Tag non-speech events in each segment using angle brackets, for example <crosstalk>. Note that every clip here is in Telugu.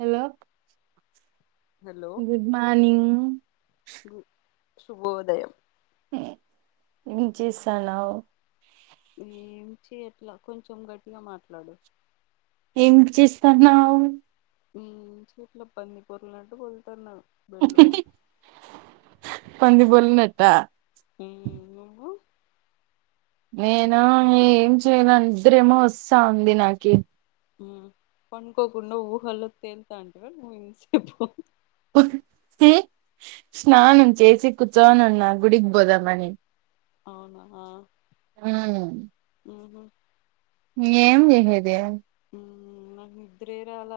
హలో హలో గుడ్ మార్నింగ్ సుభోదయం ఏం చేసానువు ఏంచి ఎట్లా కొంచెం గట్టిగా మాట్లాడు ఏం చేస్తాన్నా చోట్ల పంది పరలనట్టు పలుతున్నా బీడ్లు పైన్ పది బల్నా ఉమ్ నువ్వు నేను ఏం చేయలేందరేమో వస్తా ఉంది నాకి పనుకోకుండా ఊహల్లో తేలుతా అంటవా నువ్వు ఇంతసేపు స్నానం చేసి కుచోనన్న గుడిగబోదామ్మనీ అవునా హమ్ ఆహ ఏం చేసేది నాకు నిద్రరాల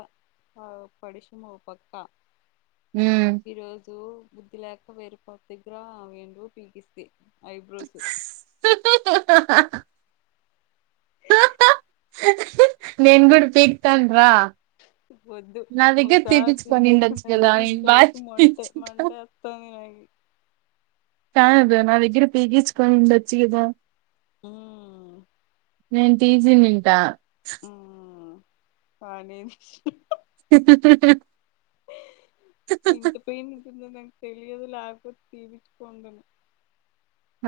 ఆ పడిశమ పక్క హ ఈరోజు బుద్ధి లేక వేరుపా దగ్గర ఆ వండువు పీగిస్తే ఐబ్రోస్ నేన్ గూడ్ పీక్తాన్రా వద్దు ఒకసారి తీపిచ్చుకొని తీగి ఉండొచ్చు కదా ఇచ్చినందుకి నేను బాగా ఇంతవరకు మంట పీకించుకుంటా మంట వస్తుంది నాకు కానుద నా దగ్ర ప గీచ్చ కొ దచ్చికదా ఆ నేన్ తీటీజీ నింటా అ నను ఇంత పోయి తెలియదులు ఆగ జీవచ్చుకోండను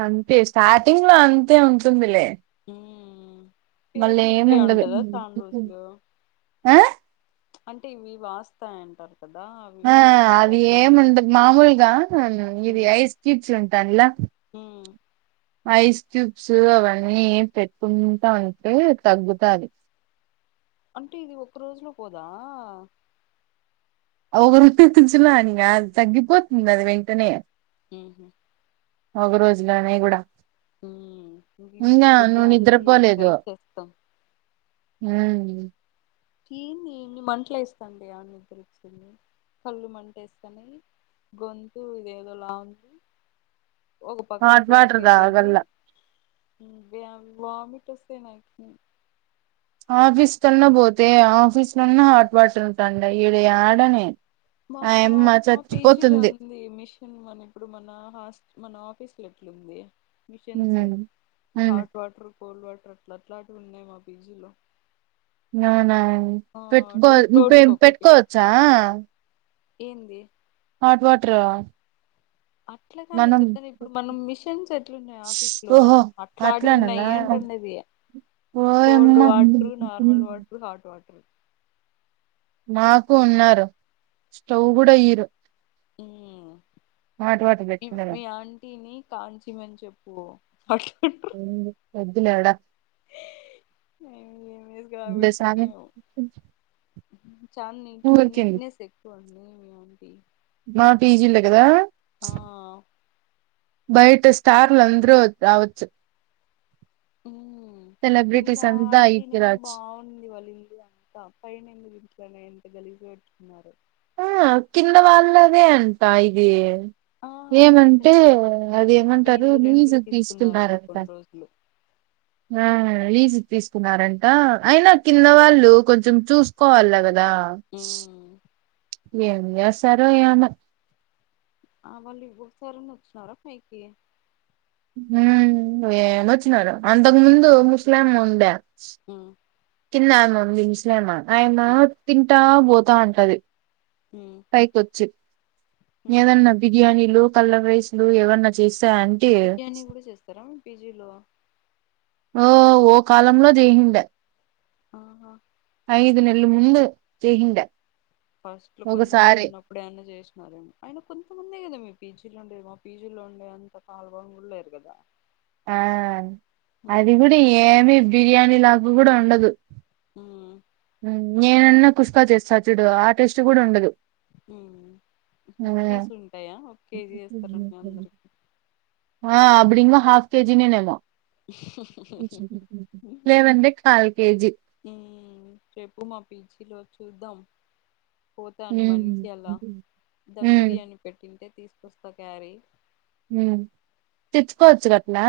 అంతే స్టార్టింగ్ లో అంతే ఉంటుందిలే హ్మ్ ఫేస్ మళ్ము ఇట్లే ఉండది ఉంటదా చానా రోజులు ఆ అంటే ఇవి వాస్తాయంటారు కదా అవి ఆ వాసినవి అది అట్లనే ఉం ఏముండ మామూలుగా ఇది హ్మ్ ఐస్ క్యూబ్స్ ఉంటానులా హ్మ్ ఐస్ క్యూబ్స్ అవన్నీ పెట్టుకుంటా ఉంటే తగ్గుతాయి అంటే ఇది ఒక్క రోజులో పోదా ఒక రూపత్ తంచుిన అనిగా తగ్గిపోతుంది అది వెంటనే హ వగు రోజులనే కూడా ఇంటికి ఇంకా పోతే నువ్వు అన్ని ట్రై చేస్తాం హ ఈ మంటలు వేస్తాండి అవన్నద్ద్ర వచ్చింది కళ్ళు మంట వేస్తాని గొంతు ఇదిదో లా ఉంది ఒక పక్క హాట్ బ్లాక్ వాటర్ అయిపోయింది తాగల్ల వ వమిట్ అే నా ఆఫీస్ కన్నా పోతే ఆఫీస్ లోన్నా హాట్ వాటర్ ఉంటండ ఈడ ఆడనే మా మా పీజీలో ఉంది మిషన్ మన ఇప్పుడు మన హ మన ఆఫీస్ లో ఎట్లుంది ఉమ్ మిషన్స్ ఉమ్ హాట్ వాటర్ కోల్డ్ వాటర్ అట్లాటివి ఉన్నయి మా ఫ్రిడ్జ్ లో అవునా పెట్టుకో ను ఫ్లోర్స్ కి ఒకటి పెట్టుకోవచ్చా ఏంది హాట్ వాటరా అట్ల కాదు నేను చెప్పేది, ఇప్పుడు మనం మిషన్స్ ఎట్లు ఉన్నాయి. ఆఫీస్ లో ఓహో అట్లాంటివి అట్లానేనా ఉన్నయి అంటుండేది. ఓయమ్మ cold water, normal water, hot water. నాకు ఉన్నారు స్టవ్ కూడా ఈయరు ఉ వాటర్ మీ పెట్టినా మీ ఆంటీని కాంచిమని చెప్పు వద్దులే ఆడ ఏం వేసి కాబెడుతుందో బెసానికి చా నీట్ గా నీట్నేెస్ ఎక్కువ అండి మీ ఆంటీ మా పీజీలొ కదా ఆ బయట స్టార్ల అందరు రావచ్చు ఉ కింద సెలబ్రిటీస్ అంతా ఆంటీ ఈటికి నేమో రావచ్చు బాగుంది వాళ్ళిలు అ పైన ఎందుకు ఇటికలను ఎంత గలీజుగ పెట్టు కున్నారో ఆ కింద వాళ్ళదే అంట ఇది ఆ అదే ఏమంటే కదా అది ఏమంటారు వీళ్ళు రెంట్ కి లీజుకు తీసుకున్నారేమో తీసుకున్నారంట కొన్ని రోజులు ఆ లీజ్ తీసుకున్నారంట అయినా కింద వాళ్ళు కొంచెం చూసుకోవాల కద ఆ ఉమ్ ఏమి చేస్తారో ఏమొ ఆ వాళ్ళు ఇవొ ఒకసారన్న వచ్చినారా పైకి హ ఏమొచ్చినారు అంతకు ముందు ఒక ముస్లామే ఉండే అ కిందామే ఉంది ముస్లామా ఆమె తింటా ఉం పోతా అంటది పైకి వచ్చి ఉమ్ ఉహు ఏదన్న బిర్యానీలు పల్ ఐస్లు ఎవన్న బిర్యానీ కూడా చేస్తారా పీజీలో ఓ ఓ కాలంలో చేసిండా ఆఓహా ఐదు నెలు ముందు చేసెండా ఫస్ట్ లో కొంతమంది ఉన్నప్పుడు ఏమన్నా చేస్ అయన కొంతముందే కదా మీ పీజీలో ఉండే మా పీజీలో ఉండే అంత కాల్ బగ్ కూడా లేరు కదా ఆ అది కూడా ఏమి బిర్యానీ లాభ కూడా ఉండదు నేనన్నా కుష్కా చేస్తా చుడు ఆ టెస్ట్ కూడా ఉండదు మ్ ఫీస్ ఉమ్, ఉంటాయా ఒక కేజీ వేస్తారా అందరు ఆ అప్పుడింగ హాఫ్ కేజినేనేమో లేదంటే కాల్ కేజీ మ్ చేపూ మా పీచి లో చూద్దాం పోతాను ఉమ్, వనికి అలా ధమ్ ఉమ్, బిర్యాని పెట్టింటే తీసుకొస్తా క్యారీ మ్ తెచ్చకోవచ్చుగట్న్నా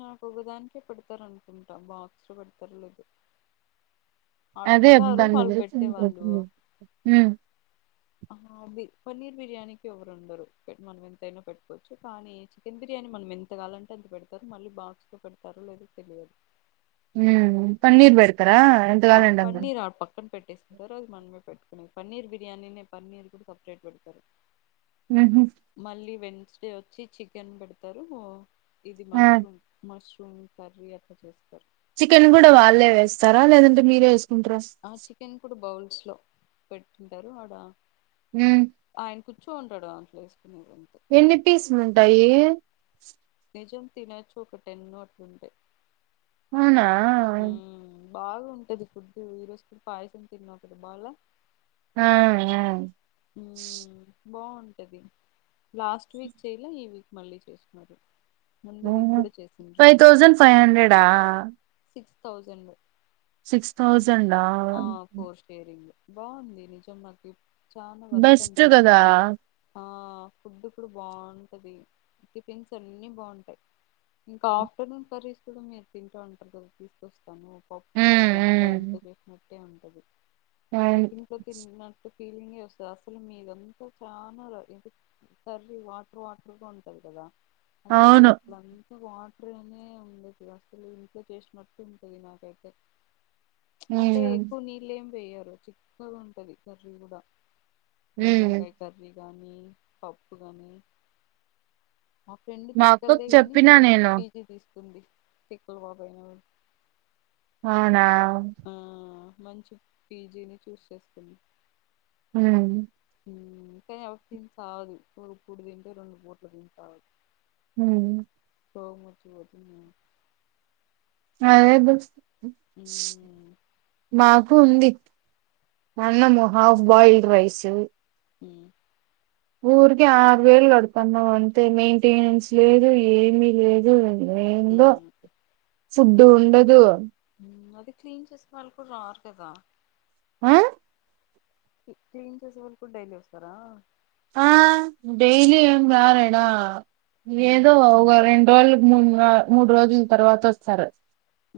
నాకు ఒకదానికే పెడతారు అనుకుంటా బాక్స్ లో పెడతారో లేదో అదే దన్ దగ్గర ఇచ్చింది <unintelligible> మ్ అ బి పన్ననీర్ బిర్యానీకి ఎవరు ఉండరు, మనం ఎంతైనా పెట్టుకోవచ్చు కానీ చికెన్ బిర్యానీ మనం ఎంతగావాలంటే అంత పె మళ్ళీ బాక్స్ లో పెడతారు లేదో తెలియదు మ్ పన్నీర్ పేడ్ అర ఆ ఎంతగాలండి అంత పన్నీర్ ఆ పక్కన పెట్టేసుకుంటారు అది మనమే పెట్టుకునే పన్నీర్ బిర్యానీ పన్నీర్ కూడా సపరేట్ పెడతారు ఉహు. మళ్ళీ వెన్న నక్స్ డే వచ్చి చికెన్ పెడతారు ఇది ఆ, మష్రూమ్ మష్రూమ్ కర్రీ అట్లా చేస్తారు చికెన్ కూడా వాళ్ళే వేస్తారా లేదంటే మీరే వే ఆ చికెన్ కూడా బౌల్స్ లో పెట్టుంటారు ఆడ ఉమ్. చూంటాడు ఆంట్స్ కొన గుంత ఎన్ని పీసులు ఉంటాయి నిజం తిన చూ ఒకటన్నట్ంది అవునా బాగు ఉంటది ఫుడ్డూ ఈ రోజు కూడ పాయసం తిన్నావ్ కదా బాగలే ఆ ఆ ఉమ్ బాగుంటది లాస్ట్ వీక్ చేయలే ఈ వీక్ మళ్ళీ చేస్తున్నారు ఉ హు ఫైవ్ తౌసండ్ ఫైవ్ హండ్రెడా సిక్స్ తౌసండ సిక్స్ తౌస్ సండా ఫోర్ షేరింగ్ బాగుంది నిజం మాకి చానా బెస్ట్ వర్త్నిపించ కదా ఆ ఫుడ్ కూడ బాగుంటది టిఫిన్స్ అన్నీ బాగుంటాయి. ఇంకా ఆఫ్టర్నూన్ కర్రీస్ కూడా మీరు తింటా అంటారు కదా తీసుకొస్తాను. పప్పు ఉమ్ అట్లంతా ఉమ్ ఇంట్లో చేసినట్ ట్టే ఉంటది అవును నీక్ ఇంట్లో తిన్నటు ఫీలింగే వస్తుంది అసలు మీదంతా చానా ఇ కర్రీ వాటర్ వాటర్గా ఉంటది కదా అసలు అవును అట్లంతా వాట్ టర్ అనే ఉండదు అసలు ఇంట్లో చేసినట్టు ఉంటది నాకైతే. ఉమ్ ఎక్కువ నీలేమి వెయ్యరు చిక్కగ ఉంటది కర్రీ గూడా నూనె ఉమ్ వంకాయ కర్రీ కానీ పప్పు గానీ మా ఫ్రెండ్ మా తిక్కల్ అక్కకు దే గానీ చెప్పినా ముందు మంచి నేను పీజీ తీస్ కుంది తిక్కల పాప అయినా కూడా అవునా అ ఆ మంచి పీజీని చూస్ చేసుకుంది ఉమ్ ఉమ్ కానీ ఆ పాప తిని సావదు ఒక పూట తింటే రెండు పూట్ల తిని సావదు. ఉమ్ రోగం వచ్చిపోతుందేమో. అదే దోస్త స్ ఉమ్ మాక్ కుంది మా అన్నము హాఫ్ బాయిల్డ్ రైసూ ఉమ్ ఊరికే ఆరు వేలు కడతాన్నవ్ అంటే మెయింటెనెన్స్ లేదు ఏమి లేదూ. ఏందో ఉమ్ ఫుడ్ ఉండదూ. అవి క్లీన్ చేస్కోనే వాళ్ళు కూడా రావట్లేదా? ఉహ్ కి క్లీన్ చేసే వాళ్ళు కూడా డైలీ వస్తారా? ఆ డెలీ ఏం రారెనా ఏదో ఉమ్ <unintelligible> <unintelligible> మూడు రోజుల తర్వాత వస్తారు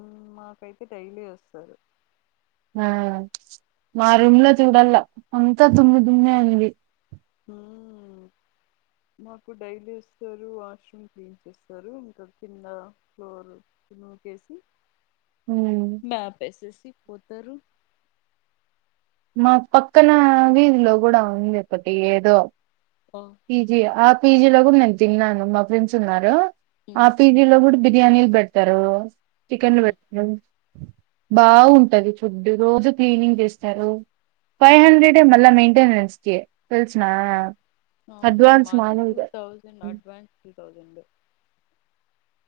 ఉహ్ మాకైతే డైలీ వస్తారు. ఆ మా రూమ్ లో చూడలా అంత దుమ్ము దుమ్ముమే ఉంది. ఉమ్ మాకు డైలీ వస్తారు వాష్రూమ్ క్లీన్ చేస్తారు. ఇంకా కింద ఫ్లోర్ ను మాప్ వేసేసి పోత్తరు మా పక్కన వీధిలో కూడా ఉంది ఒకటి ఏదో ఆ ఈజీ <unintelligible> పీజీ లో కూడా నేను తిన్నాను, మా ఫ్రెండ్స్ ఉన్నారు ఆ ఉమ్ పిజీలో కూడ్ బిర్యానీల్ పెడతారు చికెన్లు ఉమ్ పెత్తరు బాగుంటది ఫుడ్ రోజు క్లీనింగ్ చేస్తారు. ఫైవ్ హండ్రెడే మళ్ల మెయింటెనెన్ <unintelligible> ఉహ్ అవునా మాది టూ మామూలుగా తౌసండ్ అడ్వాన్స్ తౌసండ్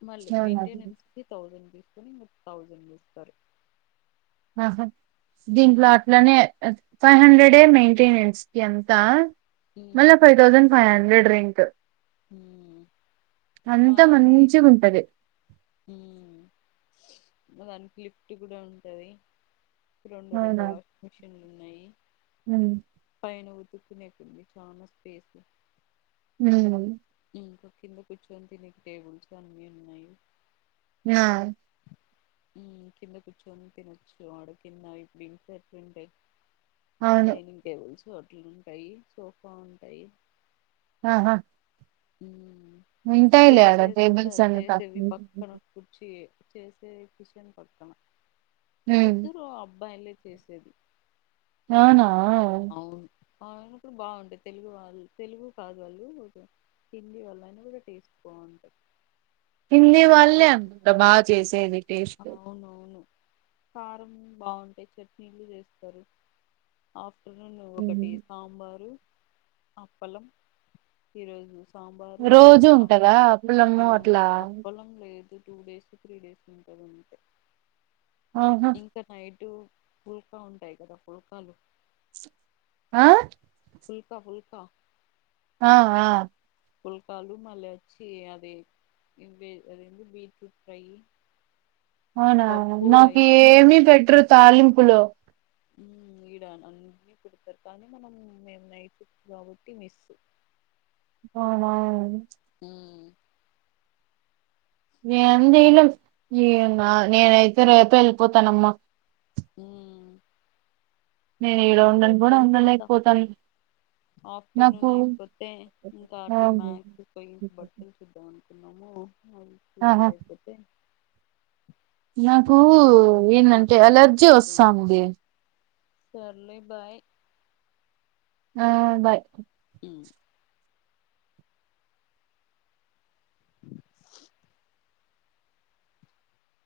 మళ్ళీ మెయింటెనెన్స్ కి థౌసండ్ కని ము థౌజండ్ ఇస్తారు. ఆహా దీంట్లో మ్మ్ అట్లనే ఫైవ్ హండ్రెడే మెయింటెనెన్స్ కి అంత మళ్ళ five thousand five hundred drink ఉమ్ అంతా మాది మంచిగా ఉంటది ఉమ్ దానికి లిఫ్ట్ కూడా ఉంటది. రెండు రెండు అవునా వాషింగ్ మిషన్ ఉమ్ నిన్ ఉతుక్కునేటుంది చాలా స్పేస్ ఉహ్ ఇంకా కింద కూర్చొని తినే టేబుల్స్ అన్ని ఉన్నాయి ఆ ఉమ్ కింద కూర్చొని తినచ్చు అడ కింద ఇప్పుడు ఇట్ల ఎట్లా ఉంటాయి. అవును డైనింగ్ టెబల్స్ హోటలు ఉంటాయి సోఫా ఉంటాయి ఆహా <inaudible> సే ఉంటాయిలే ఆడ చేసేదంతా టేబుల్స్ అంతా చేసింది పక్కన కుడిచి చేసే కిషన్ పక్కన ఉమ్, ఇద్దరు అబ్బాయి లే చే సది నానా అవును ఆ ఆయన కూడా బాగుంటుంది తెలుగు వాళ్ళు తెలుగు కాదు వాళ్ళు హిందీ వాళ్ళ అయినా కూడా టేస్ట్ బాగుంటుంది హిందీ వాళ్ళే అంటా బాగా చేసేది టేస్ట్ అవునవును కారం బాగుంటా చట్నీలు చేస్తారు రెండు ఒకటి సాంబారు అప్పలం ఈరోజు సాంబారు రోజూ అప్- ఉంటందా ఆ అప్పలము అట్లా అప్పలం లేదు టూ డేస్ త్రీ డేస్ ఉంది ఆహా ఇంకా టైట్ ఇటు ఫుల్కా ఉంటాయి కదా ఫుల్కాలు ఆ ఫుల్కా ఫుల్కా ఆ ఆ పుల్కాలు మళ్ళచ్చి అదే ఇ అది బీట్రూట్ ఫ్రై అవునా పప్పు నాకు రైస్ ఏమి పెట్టారు తాలింపులు ఇడా అన్నీ కుడతారు కానీ మనం మేము నైట్ కాబట్టి మిస్ అవునావు హ్మ్ ఈగ ఉండి ఎమ్ చేయలేమ్ నేనైతే రేపే వెళ్ళిపోతానమ్మా హ్మ్ ఈడ నేను ఉండను రేపు కూడా వెళ్ళిపోతా ఉండలేకపోతాను నాకు ఆఫ్టర్నూన్ అయిపోతే ఇంకా ఆ అట్లా మ్యాక్ పో బట్టలు చద్దాను నమో అ చూసే ఆహా అయిపోతే నాకు ఇంకా వచ్చి ఏంటంటే అట్లా అలర్జీ వెళ్ళిపోయేది వస్తుంది సర్లే బాయ్ ఆ బాయ్ హ్మ్